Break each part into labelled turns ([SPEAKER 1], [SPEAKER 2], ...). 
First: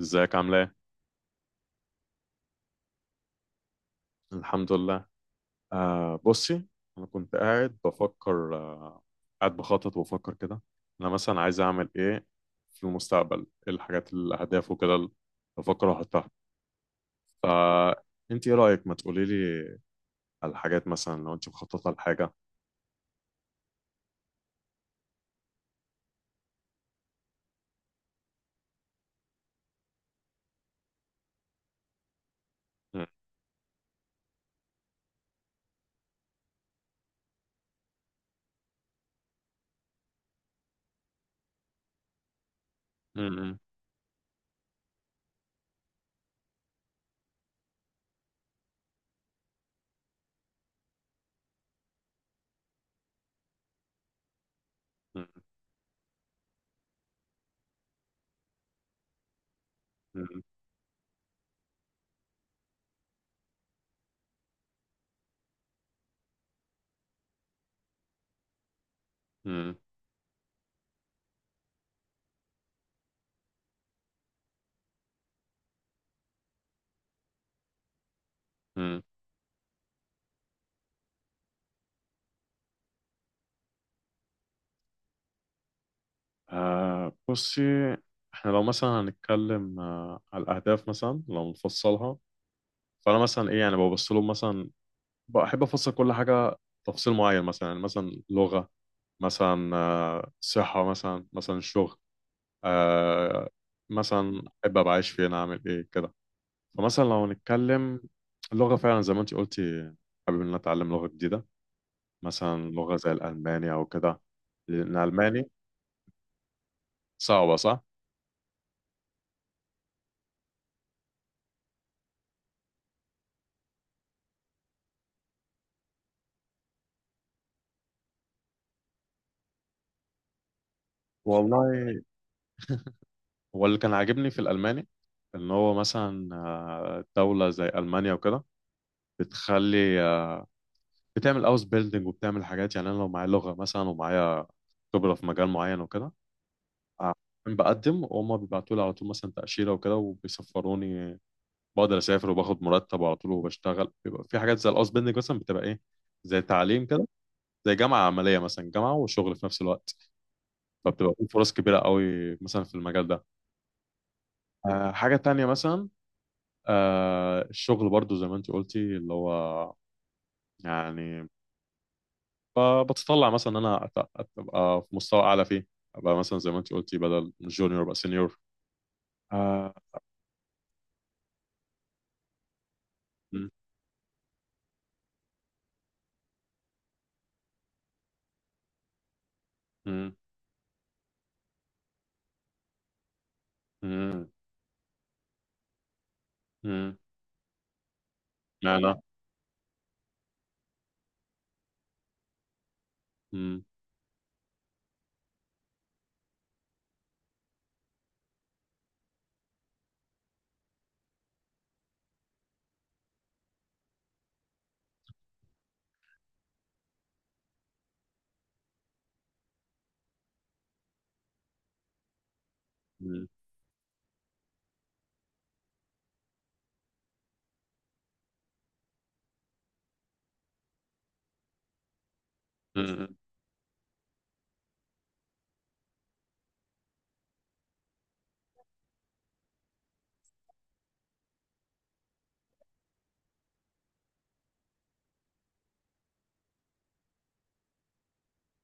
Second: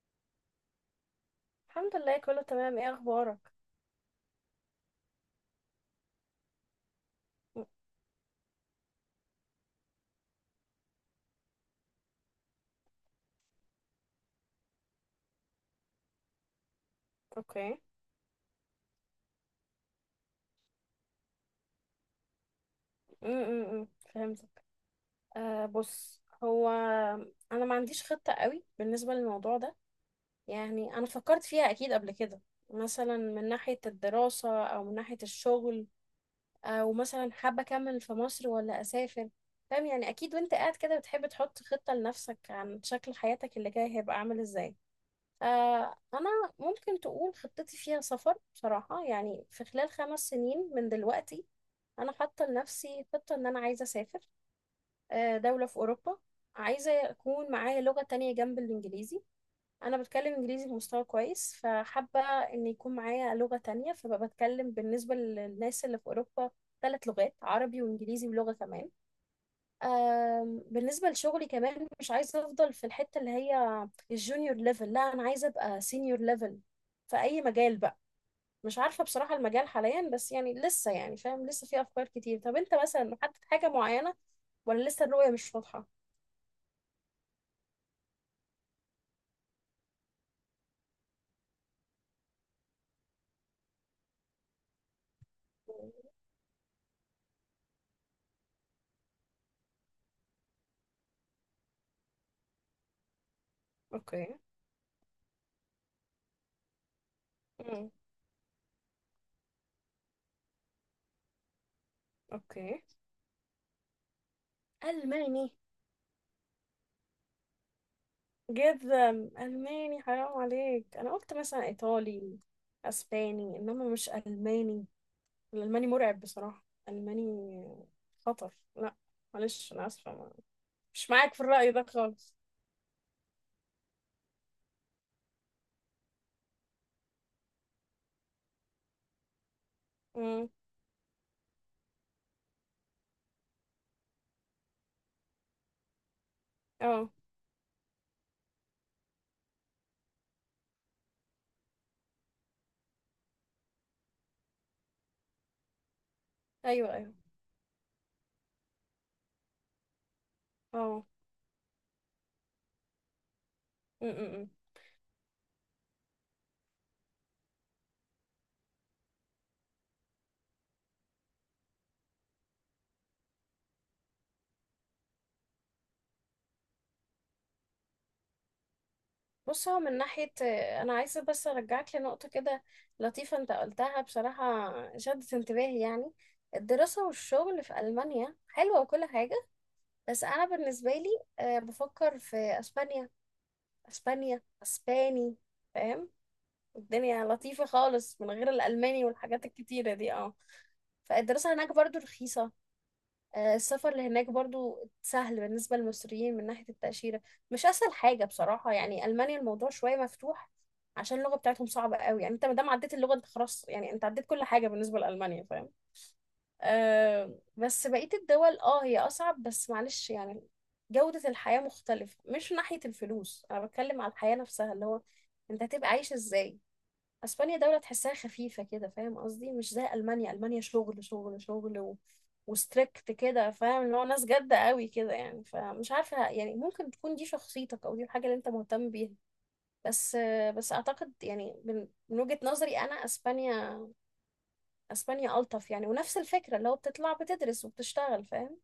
[SPEAKER 1] ازيك عامله ايه؟
[SPEAKER 2] الحمد لله كله تمام. ايه اخبارك؟
[SPEAKER 1] الحمد لله. آه بصي، انا كنت
[SPEAKER 2] م-
[SPEAKER 1] قاعد بفكر قاعد بخطط وبفكر كده. انا مثلا عايز اعمل ايه في المستقبل، ايه الحاجات الاهداف وكده اللي بفكر احطها.
[SPEAKER 2] اوكي.
[SPEAKER 1] فانت ايه رايك، ما تقولي لي على الحاجات مثلا لو انت مخططه لحاجه.
[SPEAKER 2] امم فهمتك. بص، هو انا ما عنديش خطة قوي بالنسبة للموضوع ده. يعني انا فكرت فيها اكيد قبل كده،
[SPEAKER 1] م-
[SPEAKER 2] مثلا من ناحية الدراسة او من ناحية الشغل، او مثلا حابة اكمل في مصر ولا اسافر. فاهم يعني؟ اكيد وانت قاعد كده بتحب تحط خطة لنفسك عن شكل حياتك
[SPEAKER 1] م-
[SPEAKER 2] اللي جاي هيبقى عامل ازاي. انا ممكن تقول خطتي فيها سفر بصراحة، يعني في خلال خمس سنين من دلوقتي انا حاطه لنفسي خطه ان انا عايزه اسافر،
[SPEAKER 1] م-
[SPEAKER 2] دوله في اوروبا. عايزه يكون معايا لغه تانية جنب الانجليزي. انا بتكلم
[SPEAKER 1] م-
[SPEAKER 2] انجليزي بمستوى كويس، فحابه ان يكون معايا لغه تانية، فبقى بتكلم بالنسبه للناس اللي في اوروبا ثلاث لغات: عربي وانجليزي ولغه كمان.
[SPEAKER 1] م-
[SPEAKER 2] بالنسبه لشغلي كمان، مش عايزه افضل في الحته اللي هي الجونيور ليفل، لا، انا عايزه ابقى سينيور ليفل في اي مجال بقى. مش
[SPEAKER 1] م-
[SPEAKER 2] عارفة بصراحة المجال حاليا، بس يعني لسه، يعني فاهم، لسه في أفكار كتير. طب أنت مثلا محدد حاجة معينة ولا لسه الرؤية مش واضحة؟
[SPEAKER 1] آه بصي، احنا لو مثلا هنتكلم على الاهداف، مثلا لو نفصلها، فانا مثلا ايه يعني ببص لهم، مثلا بحب افصل كل حاجه تفصيل معين، مثلا يعني مثلا لغه، مثلا آه، صحه، مثلا شغل، آه،
[SPEAKER 2] أوكي.
[SPEAKER 1] مثلا احب ابقى عايش فين اعمل ايه كده. فمثلا لو
[SPEAKER 2] مم.
[SPEAKER 1] نتكلم اللغه، فعلا زي ما انت قلتي، حابب ان أنا اتعلم لغه جديده، مثلا
[SPEAKER 2] أوكي.
[SPEAKER 1] لغه زي الالماني او كده، لان الالماني
[SPEAKER 2] ألماني؟
[SPEAKER 1] صعبه صح.
[SPEAKER 2] جدا. ألماني حرام عليك، أنا قلت مثلا إيطالي، أسباني، إنما مش ألماني. الألماني مرعب بصراحة. ألماني خطر، لا. معلش أنا آسفة، مش معاك في الرأي ده
[SPEAKER 1] والله،
[SPEAKER 2] خالص.
[SPEAKER 1] هو اللي كان عاجبني في الالماني ان هو مثلا دوله زي المانيا وكده، بتخلي
[SPEAKER 2] مم.
[SPEAKER 1] بتعمل اوس بيلدينج وبتعمل حاجات. يعني انا لو معايا لغه مثلا ومعايا خبره في مجال معين وكده،
[SPEAKER 2] اه.
[SPEAKER 1] أنا بقدم وهم بيبعتوا لي على طول مثلا تاشيره وكده وبيسفروني، بقدر اسافر وباخد مرتب على طول وبشتغل. بيبقى في حاجات زي الاوس بيلدينج مثلا، بتبقى ايه زي تعليم
[SPEAKER 2] أيوه
[SPEAKER 1] كده،
[SPEAKER 2] أيوه.
[SPEAKER 1] زي جامعه عمليه، مثلا جامعه وشغل في نفس الوقت،
[SPEAKER 2] اه.
[SPEAKER 1] فبتبقى في فرص كبيره قوي مثلا في المجال ده.
[SPEAKER 2] مم، مم، مم.
[SPEAKER 1] حاجه تانية مثلا، الشغل برضو زي ما انت قلتي، اللي هو يعني فبتطلع مثلا ان انا ابقى في مستوى اعلى فيه، ابقى مثلا زي ما انت قلتي بدل جونيور ابقى سينيور.
[SPEAKER 2] بص،
[SPEAKER 1] آه.
[SPEAKER 2] هو من ناحية، أنا عايزة بس أرجعك لنقطة كده لطيفة
[SPEAKER 1] مم،
[SPEAKER 2] أنت قلتها، بصراحة شدت انتباهي يعني. الدراسة والشغل في ألمانيا حلوة وكل حاجة،
[SPEAKER 1] مم،
[SPEAKER 2] بس أنا بالنسبة لي، بفكر في أسبانيا.
[SPEAKER 1] مم،
[SPEAKER 2] أسبانيا، أسباني، فاهم؟
[SPEAKER 1] مم.
[SPEAKER 2] الدنيا لطيفة خالص من غير
[SPEAKER 1] معنى.
[SPEAKER 2] الألماني والحاجات الكتيرة دي، اه. فالدراسة هناك برضو رخيصة.
[SPEAKER 1] مم،
[SPEAKER 2] السفر لهناك برضو سهل بالنسبة للمصريين من ناحية التأشيرة، مش أسهل حاجة بصراحة يعني. ألمانيا الموضوع شوية مفتوح عشان اللغة بتاعتهم صعبة قوي، يعني انت مادام عديت اللغة انت خلاص، يعني انت عديت كل حاجة بالنسبة لألمانيا، فاهم؟ آه، بس بقية الدول اه هي أصعب، بس معلش يعني. جودة الحياة مختلفة، مش من ناحية
[SPEAKER 1] مم،
[SPEAKER 2] الفلوس، أنا بتكلم على الحياة نفسها، اللي هو انت هتبقى عايش ازاي. اسبانيا دولة تحسها خفيفة كده، فاهم قصدي؟ مش زي المانيا. المانيا شغل شغل شغل، وستريكت
[SPEAKER 1] مم.
[SPEAKER 2] كده، فاهم؟ اللي هو ناس جادة قوي كده يعني. فمش عارفة، يعني ممكن تكون دي شخصيتك او دي الحاجة اللي انت مهتم بيها. بس، بس اعتقد يعني من وجهة نظري انا اسبانيا، اسبانيا الطف يعني، ونفس الفكرة اللي هو بتطلع بتدرس وبتشتغل، فاهم؟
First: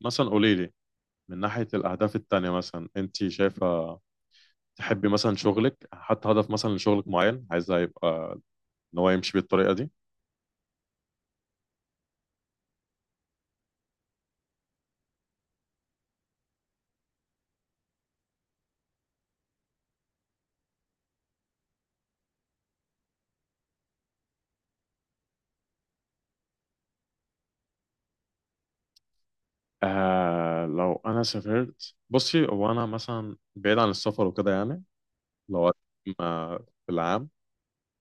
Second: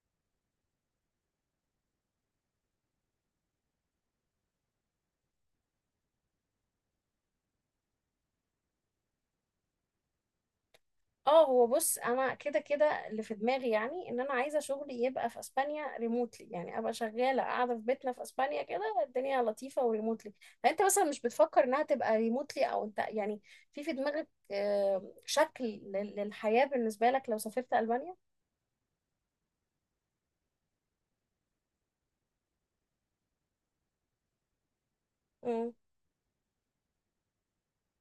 [SPEAKER 1] مثلا قولي لي، من ناحية الأهداف التانية مثلا، أنت شايفة تحبي مثلا شغلك، حتى هدف مثلا لشغلك معين عايزة يبقى إن هو يمشي بالطريقة دي.
[SPEAKER 2] اه، هو بص انا كده اللي في دماغي، يعني ان انا عايزه شغلي يبقى في اسبانيا ريموتلي، يعني ابقى شغاله قاعده في بيتنا في اسبانيا كده، الدنيا لطيفه، وريموتلي. فانت مثلا مش بتفكر انها تبقى ريموتلي، او انت يعني في دماغك شكل للحياه بالنسبه لك لو سافرت البانيا؟
[SPEAKER 1] آه لو أنا سافرت بصي، هو أنا مثلا بعيد عن السفر وكده يعني، لو
[SPEAKER 2] امم
[SPEAKER 1] ما في العام،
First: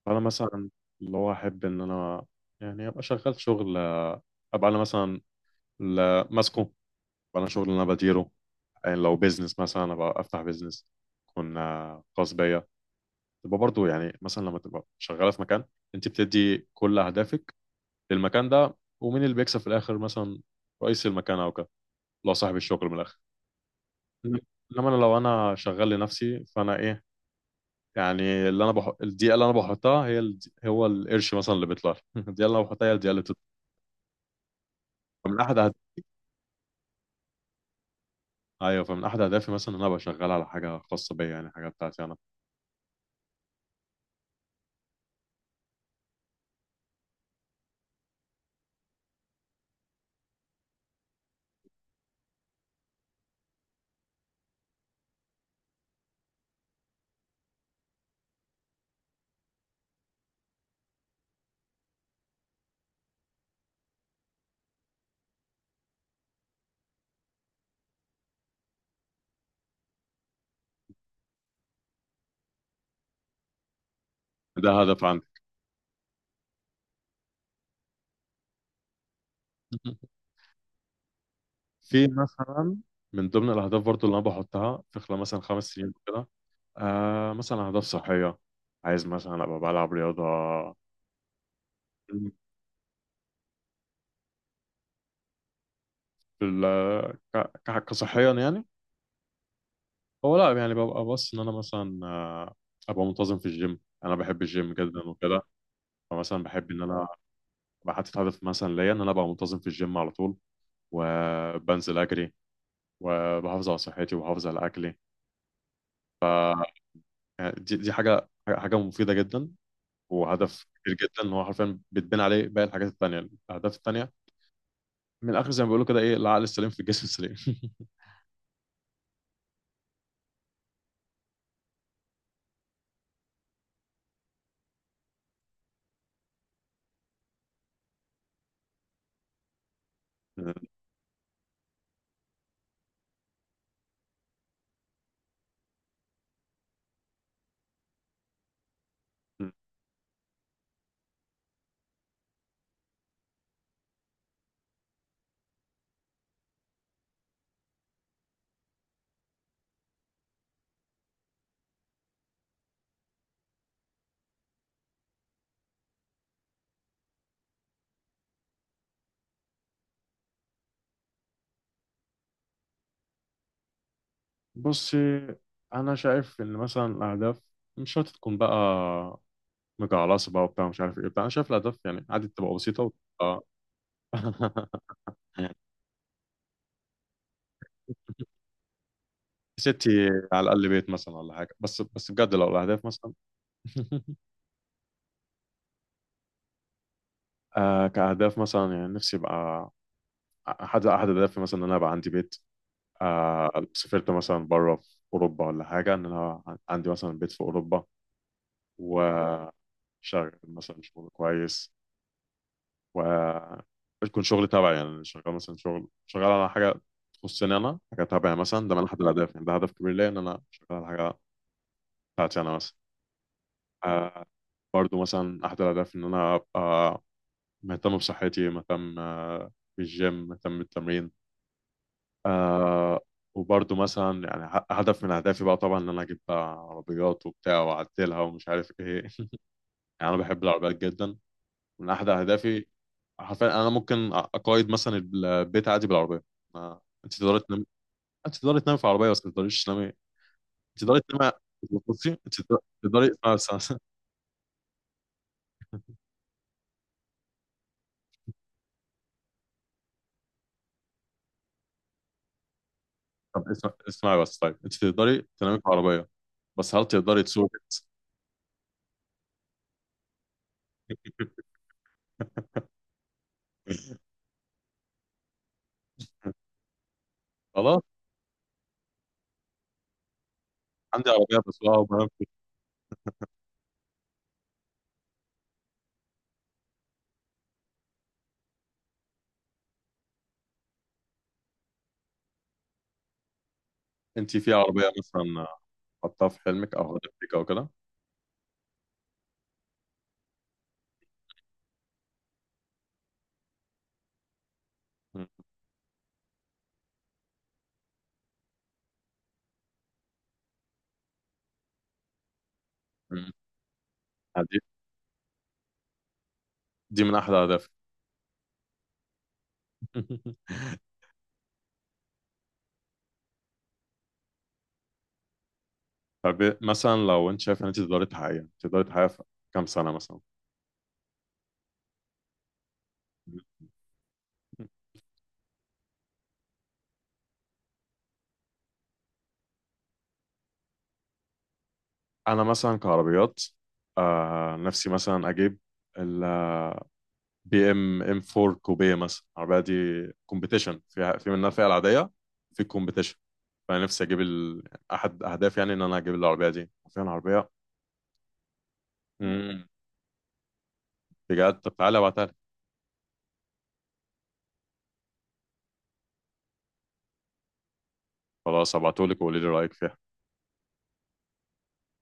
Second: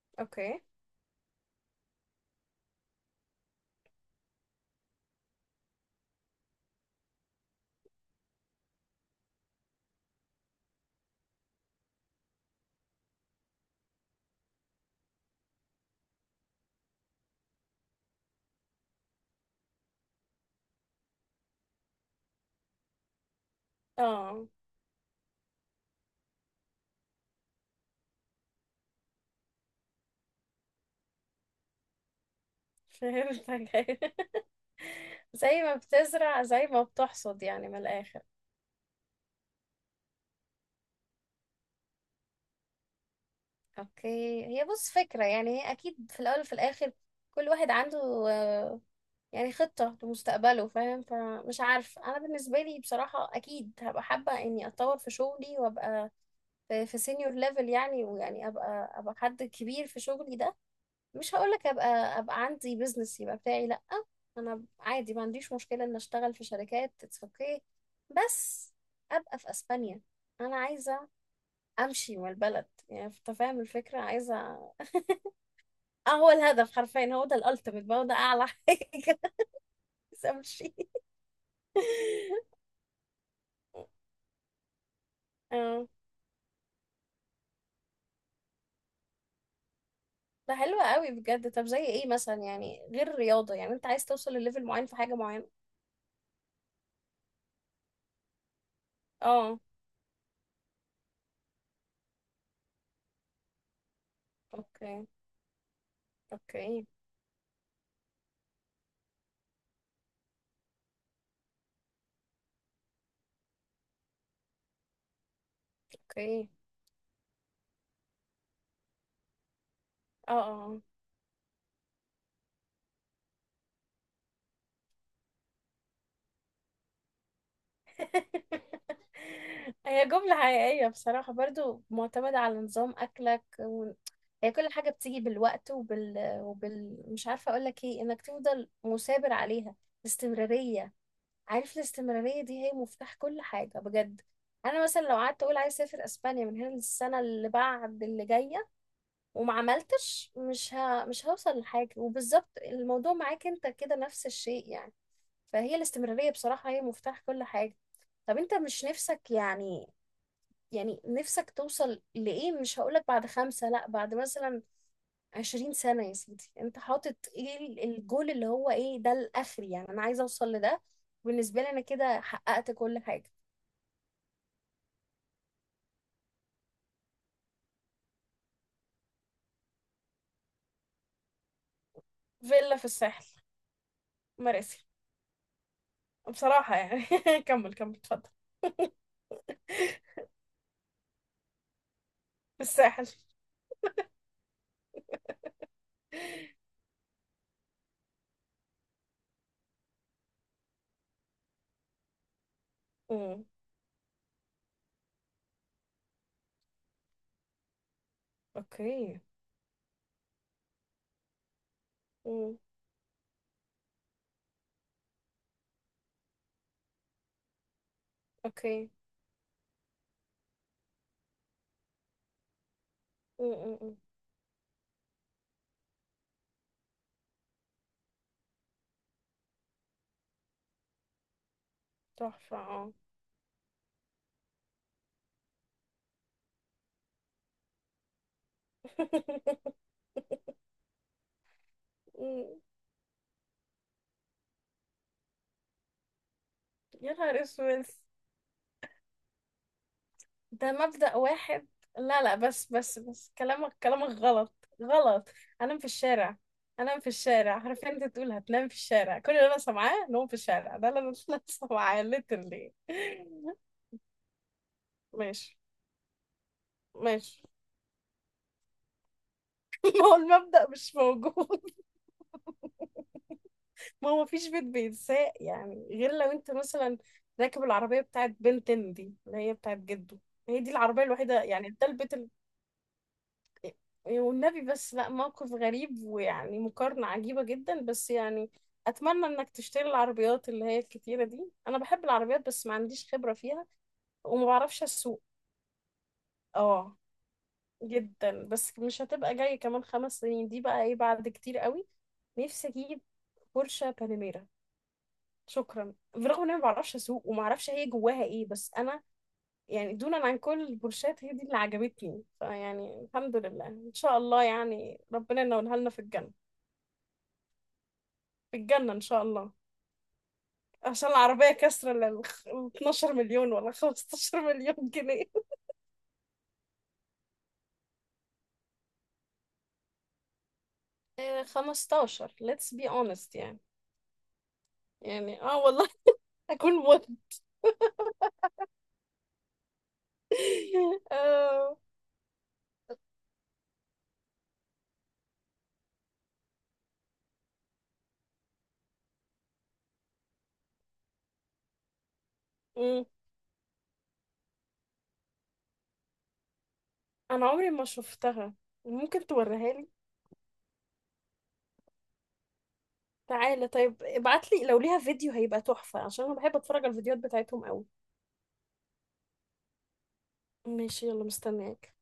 [SPEAKER 1] انا
[SPEAKER 2] اوكي.
[SPEAKER 1] مثلا اللي هو احب ان انا يعني ابقى شغال شغل، ابقى انا مثلا ماسكه، ابقى انا شغل اللي انا بديره. يعني لو بيزنس مثلا، ابقى افتح بيزنس يكون خاص بيا. تبقى برضو يعني مثلا لما تبقى شغاله في مكان، انت بتدي كل اهدافك للمكان ده، ومين اللي بيكسب في الاخر مثلا؟ رئيس المكان او كده، لو صاحب الشغل، من الاخر.
[SPEAKER 2] اه
[SPEAKER 1] انما انا لو انا شغال لنفسي، فانا ايه يعني، اللي انا بحط الدقيقه اللي انا بحطها هي هو القرش مثلا اللي بيطلع لي. الدقيقه اللي انا بحطها هي الدقيقه اللي
[SPEAKER 2] فهمتك.
[SPEAKER 1] فمن احد
[SPEAKER 2] زي
[SPEAKER 1] أهد...
[SPEAKER 2] ما بتزرع زي ما بتحصد يعني من الاخر.
[SPEAKER 1] ايوه، فمن احد اهدافي مثلا ان انا ابقى شغال على حاجه خاصه بيا، يعني حاجه بتاعتي انا.
[SPEAKER 2] اوكي، هي بص فكره، يعني هي اكيد في الاول وفي الاخر كل واحد عنده آه، يعني خطة لمستقبله، فاهم؟ فمش عارف، أنا بالنسبة لي بصراحة أكيد هبقى حابة إني أتطور في شغلي وأبقى في سينيور ليفل، يعني ويعني أبقى حد كبير في شغلي ده. مش هقولك أبقى، أبقى عندي بيزنس يبقى بتاعي، لأ. أنا عادي، ما عنديش مشكلة إن أشتغل في شركات، اتس أوكي. بس أبقى في أسبانيا. أنا عايزة أمشي من البلد، يعني أنت فاهم الفكرة؟ عايزة.
[SPEAKER 1] ده هدف عندي.
[SPEAKER 2] اه، هو الهدف حرفيا هو ده الألتيميت بقى، هو ده أعلى حاجة. عايزة أمشي.
[SPEAKER 1] في مثلا من ضمن الاهداف برضو اللي انا بحطها في خلال مثلا خمس
[SPEAKER 2] اه
[SPEAKER 1] سنين كده، آه مثلا اهداف صحيه، عايز مثلا ابقى بلعب رياضه.
[SPEAKER 2] ده حلو قوي بجد. طب زي ايه مثلا، يعني غير الرياضة، يعني انت عايز توصل لليفل معين في حاجة معينة؟
[SPEAKER 1] في ال... ك... ك... كصحيا يعني،
[SPEAKER 2] اه.
[SPEAKER 1] هو لا يعني ببقى بص ان انا مثلا ابقى منتظم في الجيم. انا بحب الجيم جدا
[SPEAKER 2] اوكي.
[SPEAKER 1] وكده، فمثلا بحب ان
[SPEAKER 2] اوكي.
[SPEAKER 1] انا بحط هدف مثلا ليا ان انا ابقى منتظم في الجيم على طول، وبنزل اجري، وبحافظ على صحتي وبحافظ على اكلي.
[SPEAKER 2] اوكي.
[SPEAKER 1] يعني دي حاجه مفيده جدا،
[SPEAKER 2] اه.
[SPEAKER 1] وهدف
[SPEAKER 2] اه.
[SPEAKER 1] كبير جدا ان هو حرفيا بتبني عليه باقي الحاجات التانية، الاهداف التانية. من الاخر زي ما بيقولوا كده، ايه، العقل السليم في الجسم السليم.
[SPEAKER 2] هي جملة حقيقية بصراحة، برضو معتمدة على نظام أكلك هي كل حاجة بتيجي بالوقت مش عارفة أقولك ايه، إنك تفضل مثابر عليها، الاستمرارية. عارف الاستمرارية دي هي مفتاح كل حاجة بجد. أنا مثلا لو قعدت أقول عايز أسافر أسبانيا من هنا للسنة اللي بعد اللي جاية وما عملتش، مش هوصل لحاجة. وبالظبط الموضوع معاك انت كده نفس الشيء يعني. فهي الاستمرارية بصراحة هي مفتاح كل حاجة. طب انت مش نفسك يعني، يعني نفسك توصل لإيه؟ مش هقولك بعد خمسة، لأ، بعد مثلا عشرين سنة يا سيدي، انت حاطط ايه الجول اللي هو ايه ده الآخر، يعني انا عايزة اوصل لده، بالنسبة لي انا كده حققت كل حاجة.
[SPEAKER 1] بصي، انا شايف ان مثلا الاهداف مش شرط تكون بقى مجعلصه بقى وبتاع مش عارف ايه بتاع. انا شايف الاهداف يعني عادي تبقى
[SPEAKER 2] فيلا
[SPEAKER 1] بسيطه
[SPEAKER 2] في الساحل،
[SPEAKER 1] وتبقى.
[SPEAKER 2] مراسي. بصراحة يعني كمل كمل اتفضل.
[SPEAKER 1] ستي، على الاقل بيت مثلا ولا حاجه. بس بجد لو
[SPEAKER 2] في
[SPEAKER 1] الاهداف
[SPEAKER 2] الساحل.
[SPEAKER 1] مثلا. آه كأهداف مثلا، يعني نفسي يبقى احد الاهداف مثلا ان انا ابقى عندي بيت. سافرت مثلا بره في اوروبا ولا حاجه، ان انا عندي مثلا بيت في اوروبا،
[SPEAKER 2] اوكي.
[SPEAKER 1] وشغل مثلا شغل كويس،
[SPEAKER 2] امم
[SPEAKER 1] ويكون شغل تبعي يعني شغال مثلا شغل شغال على حاجه تخصني انا، حاجه تبعي مثلا. ده من
[SPEAKER 2] اوكي.
[SPEAKER 1] احد الاهداف يعني، ده هدف كبير ليا ان انا شغال على حاجه بتاعتي انا مثلا.
[SPEAKER 2] أم، أم، أم.
[SPEAKER 1] آه، برضو مثلا، احد الاهداف ان انا ابقى مهتم بصحتي، مهتم بالجيم، مهتم بالتمرين.
[SPEAKER 2] تحفة، اه.
[SPEAKER 1] آه. وبرضه مثلا يعني هدف من اهدافي بقى طبعا ان انا اجيب بقى عربيات وبتاع واعدلها ومش عارف ايه. يعني انا بحب العربيات جدا، من احد
[SPEAKER 2] أم،
[SPEAKER 1] اهدافي. حرفيا انا ممكن اقيد مثلا البيت عادي بالعربيه. ما
[SPEAKER 2] يا
[SPEAKER 1] انت تقدري
[SPEAKER 2] نهار
[SPEAKER 1] تنامي،
[SPEAKER 2] اسود،
[SPEAKER 1] انت تقدري تنامي في عربيه، بس ما تقدريش تنامي.
[SPEAKER 2] ده
[SPEAKER 1] انت تقدري
[SPEAKER 2] مبدأ
[SPEAKER 1] تنامي
[SPEAKER 2] واحد.
[SPEAKER 1] في الكرسي،
[SPEAKER 2] لا
[SPEAKER 1] انت
[SPEAKER 2] لا، بس بس
[SPEAKER 1] تقدري
[SPEAKER 2] بس
[SPEAKER 1] اسمعي بس.
[SPEAKER 2] كلامك
[SPEAKER 1] بس-
[SPEAKER 2] كلامك غلط، غلط. انام في الشارع، انام في الشارع، عارفين انت تقول هتنام في الشارع، كل اللي انا سامعاه نوم في الشارع، ده اللي انا أنا سامعاه literally.
[SPEAKER 1] طب اسمعي بس، طيب انت تقدري تنامي
[SPEAKER 2] ماشي.
[SPEAKER 1] في عربيه، بس هل تقدري
[SPEAKER 2] ماشي.
[SPEAKER 1] تسوقي؟
[SPEAKER 2] هو المبدأ مش موجود. ما هو مفيش بيت بيتساق، يعني غير لو انت مثلا راكب
[SPEAKER 1] خلاص،
[SPEAKER 2] العربية بتاعت بنتين دي اللي هي بتاعت جده، هي دي العربية
[SPEAKER 1] عندي عربيه
[SPEAKER 2] الوحيدة، يعني
[SPEAKER 1] بسوقها
[SPEAKER 2] ده
[SPEAKER 1] وبنام
[SPEAKER 2] البيت
[SPEAKER 1] فيها.
[SPEAKER 2] والنبي بس، لا موقف غريب، ويعني مقارنة عجيبة جدا، بس يعني أتمنى إنك تشتري العربيات اللي هي الكتيرة دي. أنا بحب العربيات بس ما عنديش خبرة فيها
[SPEAKER 1] انت
[SPEAKER 2] وما
[SPEAKER 1] في
[SPEAKER 2] بعرفش
[SPEAKER 1] عربيه
[SPEAKER 2] أسوق.
[SPEAKER 1] مثلا حطها في حلمك او
[SPEAKER 2] اه
[SPEAKER 1] هدفك او كده.
[SPEAKER 2] جدا، بس مش هتبقى جاية كمان خمس سنين دي بقى، ايه بعد كتير قوي. نفسي أجيب بورشة باناميرا، شكرا، برغم ان انا ما بعرفش اسوق وما اعرفش هي جواها ايه، بس انا يعني دونا عن كل البورشات هي دي اللي عجبتني. فيعني
[SPEAKER 1] مم.
[SPEAKER 2] الحمد لله ان شاء
[SPEAKER 1] آه،
[SPEAKER 2] الله
[SPEAKER 1] دي
[SPEAKER 2] يعني ربنا ينولها لنا في الجنه.
[SPEAKER 1] دي من احلى اهدافي.
[SPEAKER 2] في الجنه ان شاء الله، عشان العربيه كسر لل 12 مليون ولا 15 مليون جنيه.
[SPEAKER 1] طب مثلا لو انت شايف ان انت تقدري تحققيها، في كام سنه مثلا؟
[SPEAKER 2] آه، 15 let's be honest يعني. يعني اه والله. اكون مت. آه.
[SPEAKER 1] انا مثلا كعربيات، نفسي مثلا اجيب ال بي ام ام 4 كوبيه مثلا، العربيه دي كومبيتيشن، فيها، في منها الفئه العاديه، في
[SPEAKER 2] مم.
[SPEAKER 1] كومبيتيشن. فانا نفسي اجيب احد اهدافي يعني ان انا اجيب العربيه دي فعلا،
[SPEAKER 2] انا
[SPEAKER 1] عربيه.
[SPEAKER 2] عمري ما شفتها، ممكن
[SPEAKER 1] مم.
[SPEAKER 2] توريها لي؟
[SPEAKER 1] بجد، طب تعالى ابعتها لي.
[SPEAKER 2] تعالى طيب ابعتلي، لو ليها فيديو هيبقى تحفة عشان انا بحب اتفرج على الفيديوهات بتاعتهم قوي.
[SPEAKER 1] خلاص، ابعتهولك وقولي لي رايك فيها.
[SPEAKER 2] ماشي، يلا مستنياك.